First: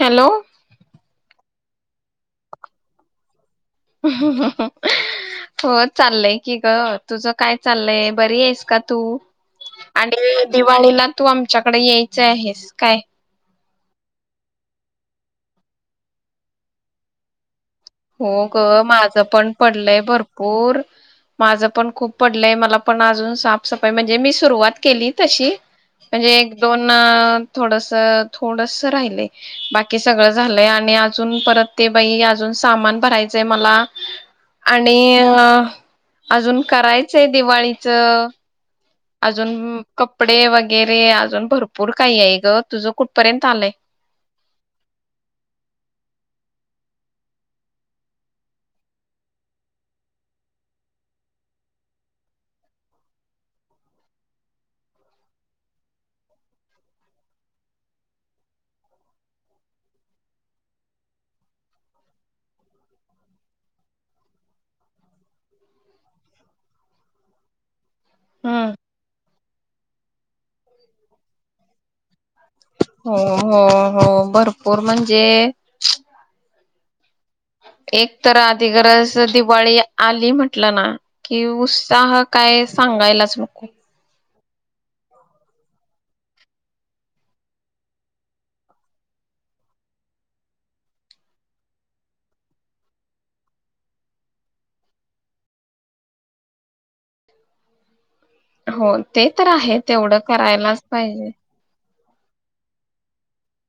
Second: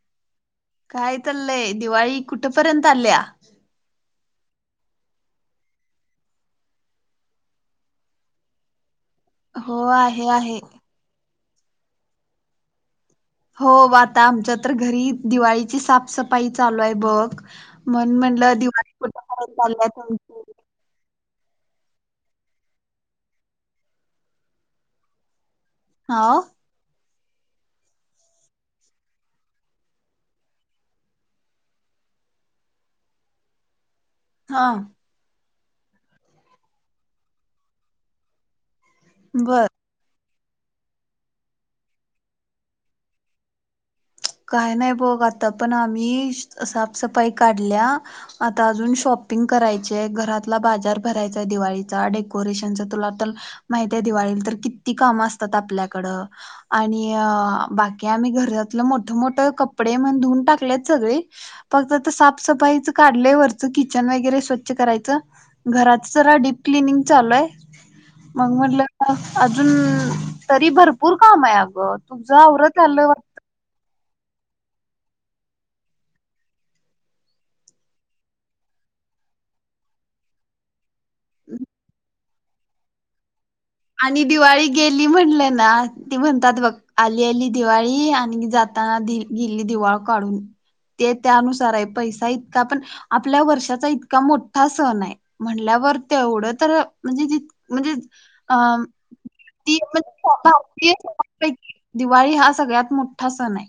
Hello काय चाललंय दिवाळी कुठपर्यंत आल्या हो चाललंय की ग तुझं काय चालय बरी आहेस का तू हो आहे आणि आहे दिवाळीला तू आम आमच्याकडे यायचं आहेस काय हो आता आमच्या तर घरी दिवाळीची साफसफाई चालू आहे बघ म्हण हो म्हणलं ग दिवाळी माझं पण कुठपर्यंत आल्या पडलंय तुमची भरपूर माझं पण खूप पडलंय मला पण अजून साफसफाई म्हणजे मी सुरुवात केली तशी हा म्हणजे एक दोन थोडस थोडसं राहिल बाकी सगळ झालंय आणि अजून परत ते बाई अजून सामान भरायचंय मला हा आणि अ अजून करायचंय दिवाळीच अजून बर कपडे वगैरे अजून भरपूर काही आहे ग तुझं कुठपर्यंत आलंय काय नाही बग आता पण आम्ही साफसफाई काढल्या आता अजून शॉपिंग करायचे घरातला बाजार भरायचाय दिवाळीचा डेकोरेशनचा तुला तर माहिती आहे दिवाळीला तर किती काम असतात आपल्याकडं आणि बाकी आम्ही घरातलं मोठ मोठ कपडे मण धुऊून टाकलेत सगळे फक्त साफसफाईच काढल्या वरच किचन वगैरे स्वच्छ करायच घराचं जरा डीप क्लनिंग चालू आहे मग हम्म म्हटलं अजून तरी भरपूर काम आहे अगं तुझं आवरत आलं हो वाटत हो हो भरपूर म्हणजे एक तर आधी गरज दिवाळी आली म्हटलं ना कि उत्साह काय सांगायलाच नको आणि दिवाळी गेली म्हणलं ना ती म्हणतात बघ आली आली दिवाळी आणि जाताना गेली दिवाळ काढून ते त्यानुसार आहे पैसा इतका पण आपल्या वर्षाचा इतका मोठा सण आहे म्हणल्यावर तेवढं तर म्हणजे ज म्हणजे अ हो ते तर ती आहे म्हणजे तेवढं करायलाच भारतीय पाहिजे सणांपैकी दिवाळी हा सगळ्यात मोठा सण आहे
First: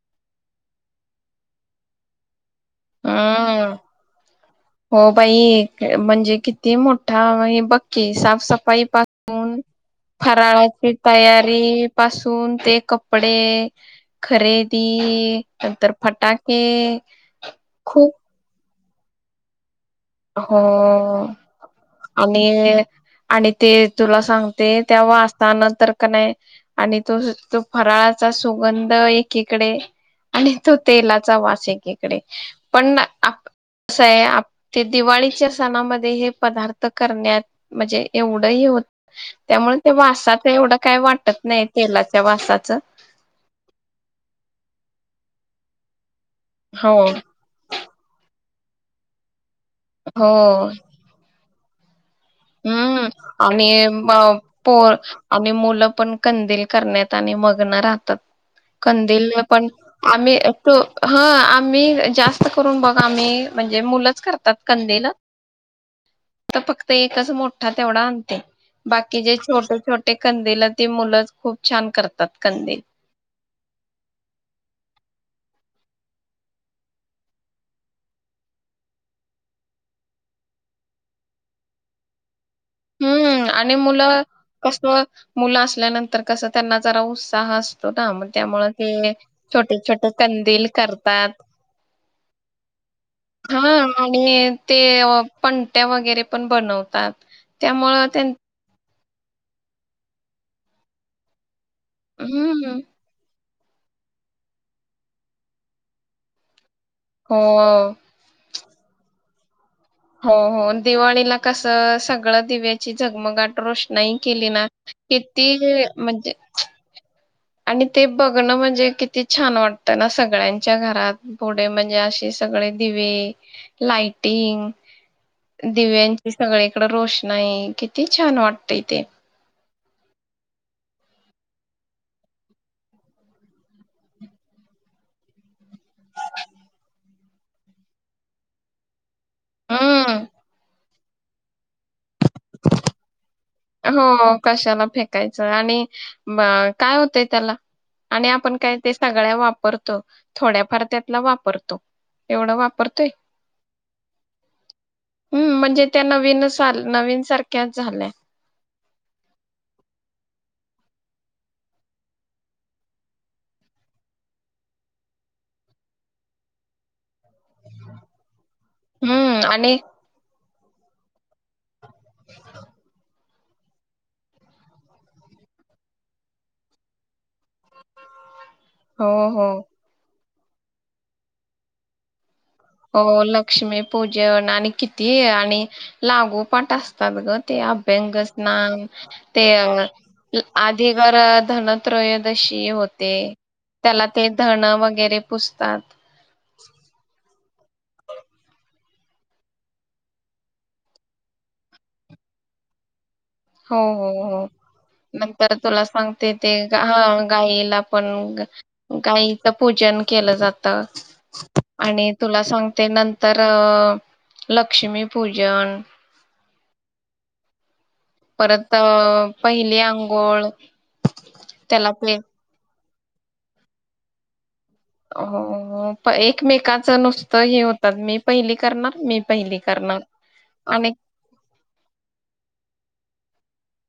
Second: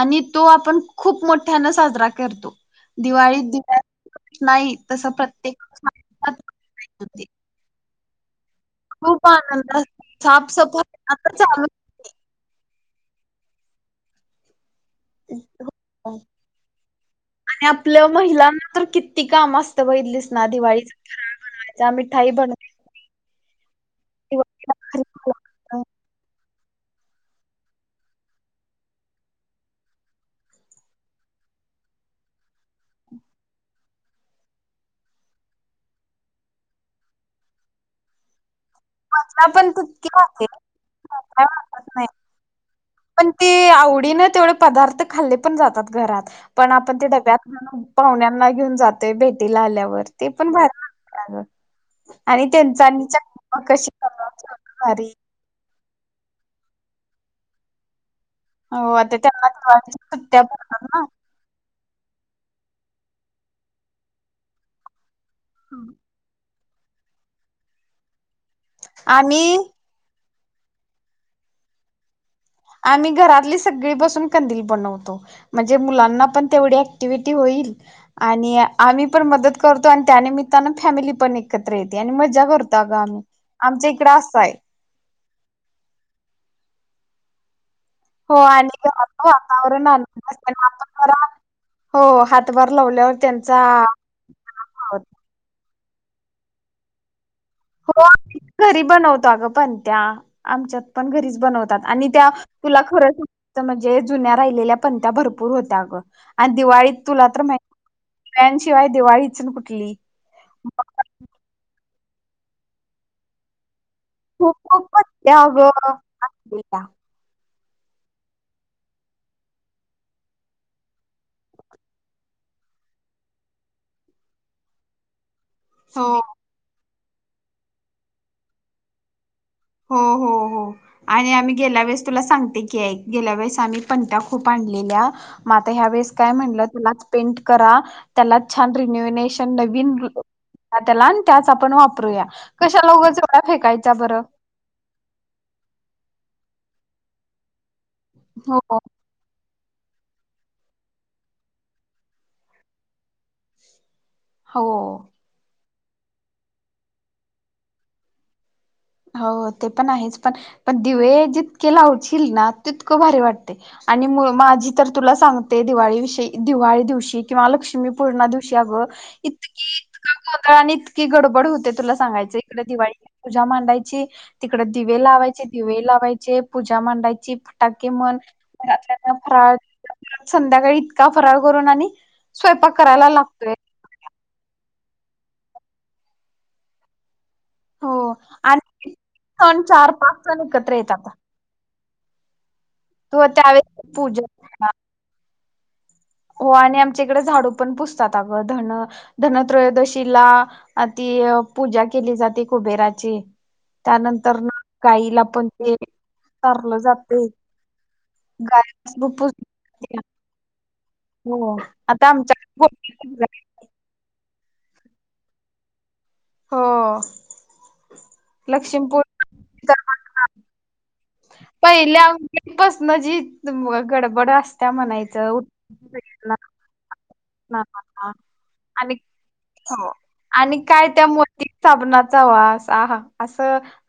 आणि तो आपण खूप मोठ्यान साजरा करतो दिवाळीत हम् दिव्या नाही हो तसं प्रत्येक बाई म्हणजे सणात किती होते. मोठा बघ की साफ सफाई ई खूप पासून आनंद असतो फराळाची साफसफाई आता चालू तयारी पासून ते कपडे खरे दी नंतर हो. फटाके आणि आपल्या खूप महिला तर किती काम असत वहिलीस ना हो दिवाळीचा घरा बनवायच्या मिठाई बनवाय आणि आणि ते तुला सांगते तेव्हाचताना बोलवायचं. तर का नाही आणि तो तो फराळाचा सुगंध एकीकडे आणि तो तेलाचा वास एकीकडे पण कसय ते दिवाळीच्या सणामध्ये हे पदार्थ करण्यात म्हणजे एवढंही होत मजा पण त्यामुळे त्या तितकी वासाच होते. एवढं काय वाटत नाही तेलाच्या वासाचं. पण ते आवडी ना तेवढे पदार्थ खा ले पण जातात घरात. पण हो आपण ते डब्यात पाहुण्यांना घेऊन जाते भेट ला आल्यावर ते हो पण भर [unintelligible] हम्म मग आणि कशी बनवायची होती पोर भारी आणि मुलं पण कंदील करण्यात आणि मग्न राहतात. हो आता कंदील त्यांना पण दिवाळीच्या आम्ही सुट्ट्या तो पडतात ना हं आम्ही जास्त करून बघ आम्ही म्हणजे मुलंच करतात कंदिल. हम्म तर फक्त एक च मोठा तेवढा आणते. बाकी जे आणि छोटे छोटे कंदील ती मुलंच खूप छान करत आम्ही घरातली सगळी बसून कंदील बनवतो. म्हणजे मुलांना पण तेवढी ऍक्टिव्हटी होईल आणि आम्ही पण मदत करतो आणि त्यानिमित्तानं फॅमिली पण एकत्र येते आणि मज्जा करतो. ग आम्ही हम्म आणि आमचा हिकडं मुलं असं आहे. कस मुलं असल्यानंतर कसं त्यांना जरा उत्साह मग हो त्यामुळ आणि ते घरात छोटे वातावरण छोटे आनंद असताना कंदील आपण जरा करतात हो हातभार लावल्यावर त्यांचा हा आणि ते पण त्या वगैरे पण बनवतात. त्यामुळं हो त्यां घरी बनवतो. पणत्या त्या आमच्यात पण घरीच बनवतात. आणि त्या हम्म तुला खरच म्हणजे जुन्या राहिलेल्या पंणत्या भरपूर होत्या अ ग आणि दिवाळी तुला तर माहित हो आहे किवाय दिवाळी. हो हो दिवाळीला कस. सगळ दिव्याची झगमगाट रोष्ट नाही केली खूप ना खूप बसल्या अगं किती म्हणजे. आठवीला. आणि ते बघणं म्हणजे किती छान वाटतं, ना सगळ्यांच्या घरात बोडे म्हणजे, असे सगळे दिवे लाइटिंग. हो दिव्यांचे सगळे. रोशनाई किती छान वाटतय ते. हो हो हो आणि आम्ही गेल्या वेळेस तुला सांगते की, ऐक गेल्या वेळेस आम्ही पणत्या खूप आणलेल्या, मग आता ह्या वेळेस काय म्हणलं, त्याला पेंट करा त्याला छान रिन्युनेशन नवीन हम्म. त्याला त्याच आपण वापरूया, कशा उगाच. का फेकायचा बरं. हो कशाला फेकायचं आणि काय होतंय त्याला. आणि आपण काय हो ते सगळ्या वा परत थोड्या फार त्यातला वापरतो, एवढ वापरतोय. हो. हम्म म्हणजे त्या नवीन नवीन सारख्याच झाल्या. हो ते पण आहेच, पण पण दिवे जितके लावशील ना तितकं भारी वाटते, आणि मु माझी तर तुला सांगते दिवाळी विषयी दिवाळी दिवशी किंवा लक्ष्मीपूना दिव दिवशी अगं हम्म इतकी आणि इतक [unintelligible] आणि इतकी गडबड होते. तुला सांगायं इकडे दिवाळीला पूजामांडणीची ची तिकडे दिवे लावायचे, दिवे लावायचे पूजा मांडायची. फटाके मन हो घरातल्यांना हो फराळ. संध्याकाळी इतका फरार करून आणि. स्वयंपाक करायला हो लागतोय लक्ष्मी पूजा आणि कि ती आणि लागोपाट असतात गत. ते हो अभ्यंग स्नान आणि ते सण अ चार पाच सण एकत्र येतात आता अधिकार धन. त्रयोदशी. हो होते तू त्यावेळेस ते धण पूजा वगैरे पुस्तात. हो आणि आमच्या इकडे झाडू पण पुजतात, अगं धन धनत्रयोदशीला आ ती पूजा केली जाते कुबेराची. हो हो हो त्यानंतर ना गाईला पण नंतर ते तुला सांगते, ते चारलं जाते गायला पण गाय पूज गायच पूजन केलं जात. तच हो आता आणि तुला आमच्या सांगते नंतर अ. लक्ष्मी पूजन. हो. परत अ लक्ष्मीपूर पहिली आंघोळ. त्याला पहिल्या ते बस मजी तुम्हाला गडबड अस त्या म्हणायचं हो एकमेकाचं नुसतं हे होतात मी पहिली करणार मी पहिली [unintelligible] करणार आणि काय त्या मोती साबणाचा वास आ हा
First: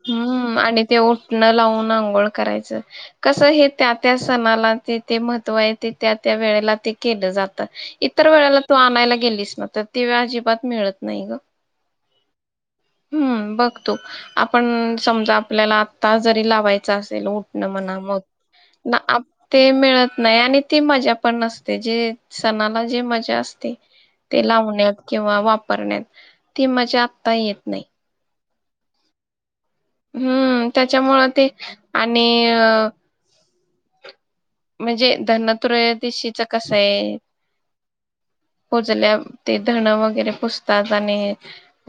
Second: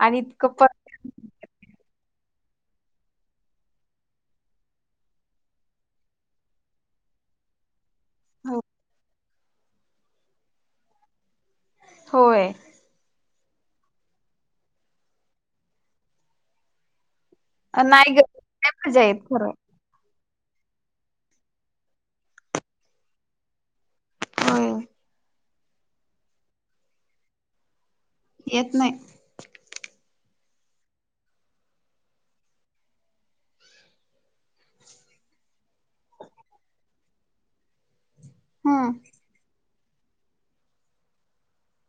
हम्म आणि ते उठणं लावून अंघोळ अंघोळ करायच कस हे त्या त्या सणाला ते ते महत्व आहे ते त्या त्या वेळेला ते केल जात. इतर वेळेला हो. तू आणायला गेलीस. स्वतः ते तीळ अजिबात मिळत नाही ग. होय हम्म बघतो. पण समजा आपल्याला आता जरी लावायच अस. उठन म्हणा नाही मग ग नाही ना मजा येत खरं. आपटे मिळत नयाने ती मजा पण नसते जे सणाला जे मजा असते ते होय लावण्यात किंवा वा वापरण्यात ती मजा आता येत नाही. येत नाही हम्म त्याच्यामुळ ते आणि... म्हणजे धनत्रयोदशीच कसं आहे. हम्म सुजल्यावर ते धणं वगैरे पूजतात आणि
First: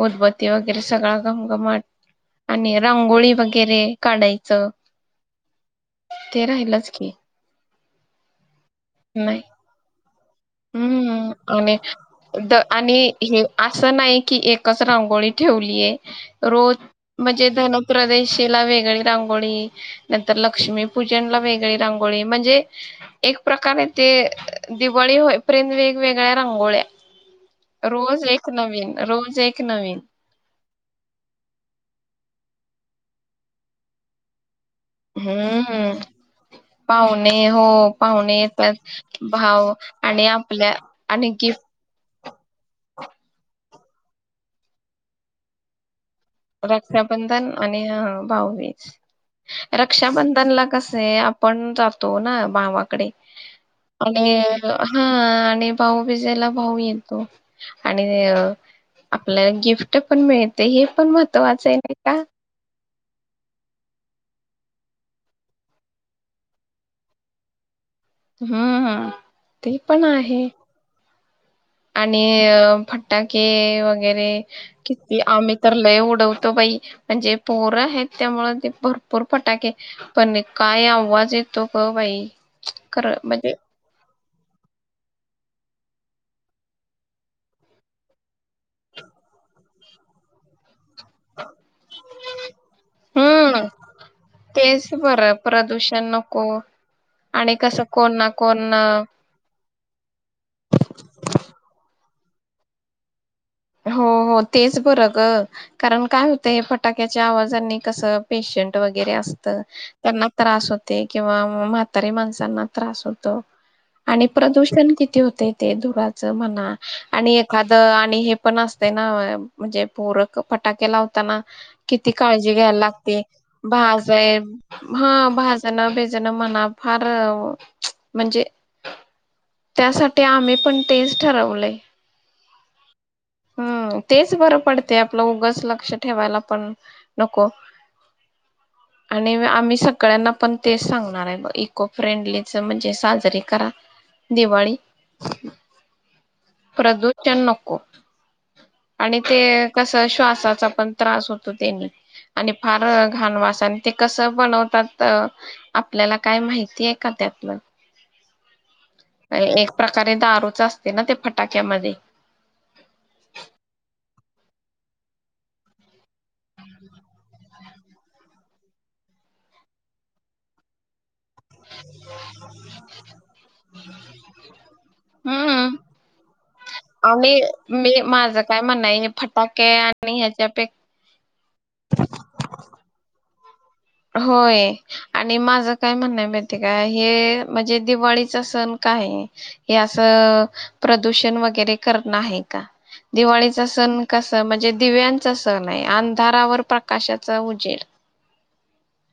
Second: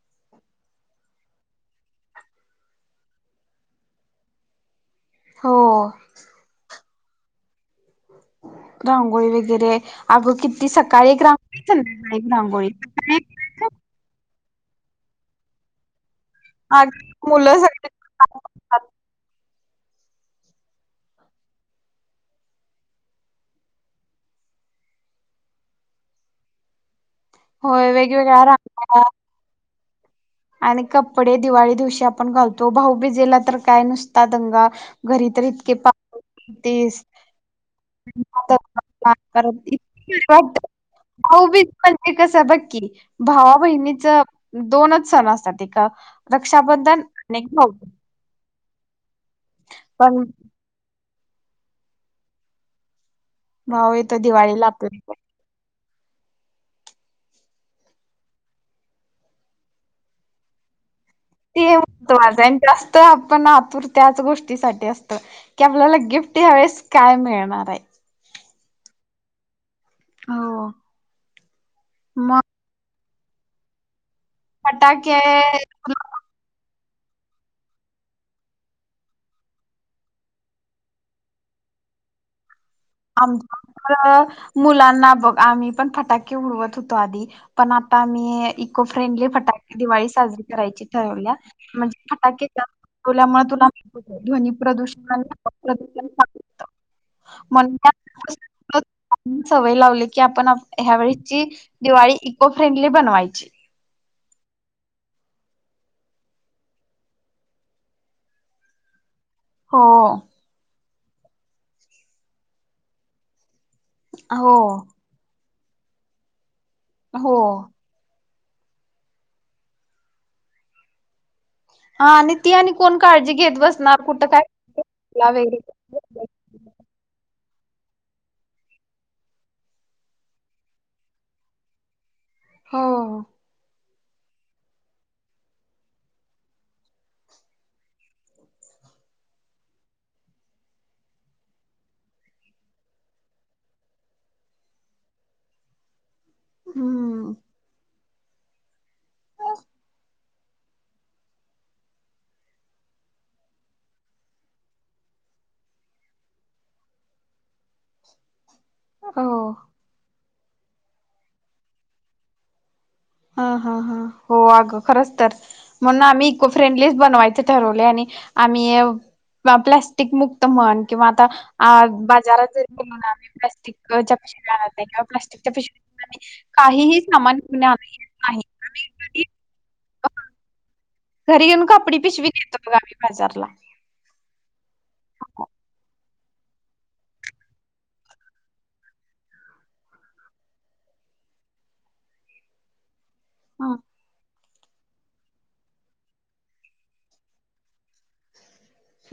उदबत्ती वगैरे सगळा घमघमट आणि रांगोळी वगैरे काढायच हो ते राहिलच. ओके. रांगोळी वगैरे... अगं किती सकाळी एक हम्म रांगोळी आणि संध्याकाळी एक द रांगोळी. आणि हे असं नाही की एकच रांगोळी ठेवली. रोज अगं म्हणजे मुलं सगळी धनत्रयोदशीला वेगळी रांगोळी.. नंतर लक्ष्मीपूजनला वेगळी रांगोळी म्हणजे एक प्रकारे ते दिवाळी होय. प्रेम वेगवेगळ्या रांंगोळ्या होय रोज वेगवेगळ्या एक नवीन रांगोळ्या रोज एक नवीन आणि कपडे दिवाळी दिवशी आपण घालतो भाऊबीजेला तर काय नुसता दंगा घरी तर इतके हम्म पावणे पाहुणे हो पाहुणे येतात असतात भाव आणि परत आपल्या आणि भाऊबी गिफ्ट म्हणे कस बक्की भावा बहिणी च दोनच सण असतात ते का रक्षाबंधन आणि भाऊबीज [unintelligible] पण रक्षाबंधनला कस कसाय आपण जातो ना भावाकडे भाऊ येतो आणि दिवाळीला हा आपल्याकडे आणि भाऊ बिजायला भाऊ येतो आणि आपल्याला गिफ्ट पण मिळते हे पण महत्त्वाचं ते आहे नाही का? माझा [unintelligible] तर आपण आतुर त्याच गोष्टीसाठीच असतो की आपल्याला गिफ्ट ह्या वेळेस काय मिळणार आहे? हम्म हम. ते पण आहे. हो आणि मग फट फटाके व वगैरे फटाके किती आम्ही तर लय उडवतो बाई. म्हणजे पोरं आहेत त्यामूळ ते भरपूर फटाके पण काय आवाज येतो ग बाई. खरं म्हणजे आमच्याकड मुलांना बघ आम्ही पण फटाके उडवत होतो आधी पण आता आम्ही इको फ्रेंडली फटाके दिवाळी साजरी करायची ठरवलिया म्हणजे फटाके जास्त उडवल्या मुळे हम्म तुला ध्वनी तेच प्रदूषण आणि बरं तुला हवा प्रदूषण नको होत आणि कसं [unintelligible] कोण ना कोण ना सवय लावली की आपन ह्या वेळीची दिवाळी इको फ्रेंडली बनवायची. हो हो तेच बरं ग कारण काय होतंय हे फटाक्याच्या आवाजानी कसं पेशंट वगैरे असत तर हो त्यांना त्रास होतो. ते किंवा म्हातारी माणसांना त्रास होतो. आणि हो प्रदूषण किती होतय ते धुराचं म्हणा आणि हो एखादं आणि हे पण असते ना म्हणजे पोर क फटाके लावताना किती हा आणि ती काळजी आणि घ्यायला कोण लागते काळजी घेत बसणार भाज कुठं काय हा वगैरे भाजण बीजण म्हणा फार म्हणजे, त्यासाठी आम्ही पण तेच ठरवलंय. हो. हम् तेच बरं पडते आपलं उगच लक्ष ठेवायला पण नको आणि आम्ही सगळ्यांना पण तेच सांगणार आहे इको फ्रेंडलीच म्हणजे साजरीे करा दिवाळी. हम्म प्रदूषण नको. आणि ते कस श्वास साचा पण त्रास होतो त्यानी आणि फार घाण वास आणि ते कसं बनवतात आपल्याला काय माहिती आहे का त्यातलं. अ हो एक प्रकारे द [unintelligible] असते ना त्या फटाक्यामध्ये. हा हा हा हो अगं खरंच तर म्हणून आम्ही इको फ्रेंडलीच बनवायच ठरवलय आणि आम्ही प्लॅस्टिक मुक्त म्हण किंवा आता आ बाजारात जर म्हणून आम्ही प्लास्टिकच्या पिशाव्या आणत नाही किंवा प्लास्टिकच्या हम्म पिशव्या काहीही सामान आणि मी [unintelligible] माझं काय म्हणण आहे घरी फटाके आणि ह्याच्यापेक्षा घरी येऊन कापडी पिशवी देेतो. बग आम्ही बाजारला. होय. आणि माझं काय म्हणणं आहे. का हे म्हणजे दिवाळीचा सण काय हे अस प्रदूषण वगैरे करण आहे का. दिवाळीचा सण कसा. म्हणजे दिव्यांचा सण आहे अंधारावर प्रकाशाचा उजेड.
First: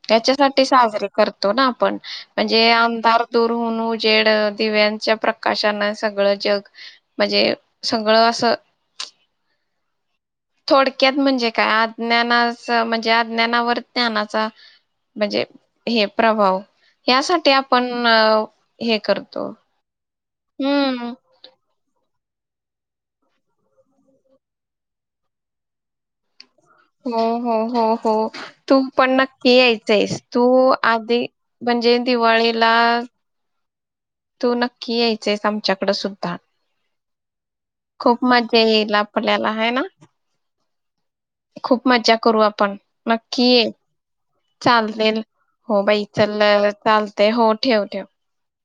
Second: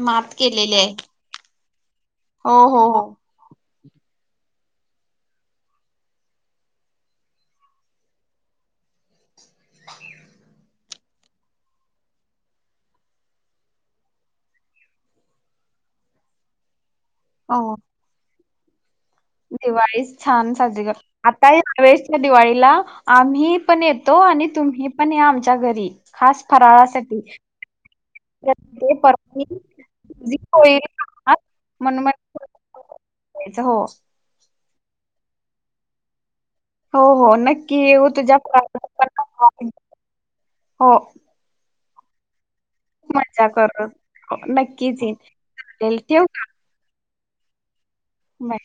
मात त्याच्यासाठी केलेली आहे. साजरीे करतो ना आपण हो म्हणजे हो हो अंधार दूर होऊन. जेड दिव्यांच्या प्रकाशन सगळं जग म्हणजे सगळं असं- थोडक्यात म्हणजे काय अज्ञानाच म्हणजे अज्ञानावर ज्ञानाचा म्हणजे हे प्रभाव. यासाठी आपण अ- हे करतो दिवाळीस छान साजरी हम्म करतो आता हे दिवाळीला आम्ही पण येतो आणि तुम्ही पण या आमच्या घरी खास- फराळासाठी हो हो हो हो तू ते पण नक्की यायचं. आहेस तू होळी आधी म्हणजे म्हणून दिवाळीला म्हटलं हो तू नक्की यायच आहेस आमच्याकड सुद्धा हो हो नक्की ये खूप तुझ्या मजा येईल आपल्याला आहे ना [unintelligible] मजा करू आप. पण नक्की मजा ये करू हो, नक्कीच येईन चालतंय हो चालेल बाई ठेवू चल चाल. ते हो ठेव ठेव. बाय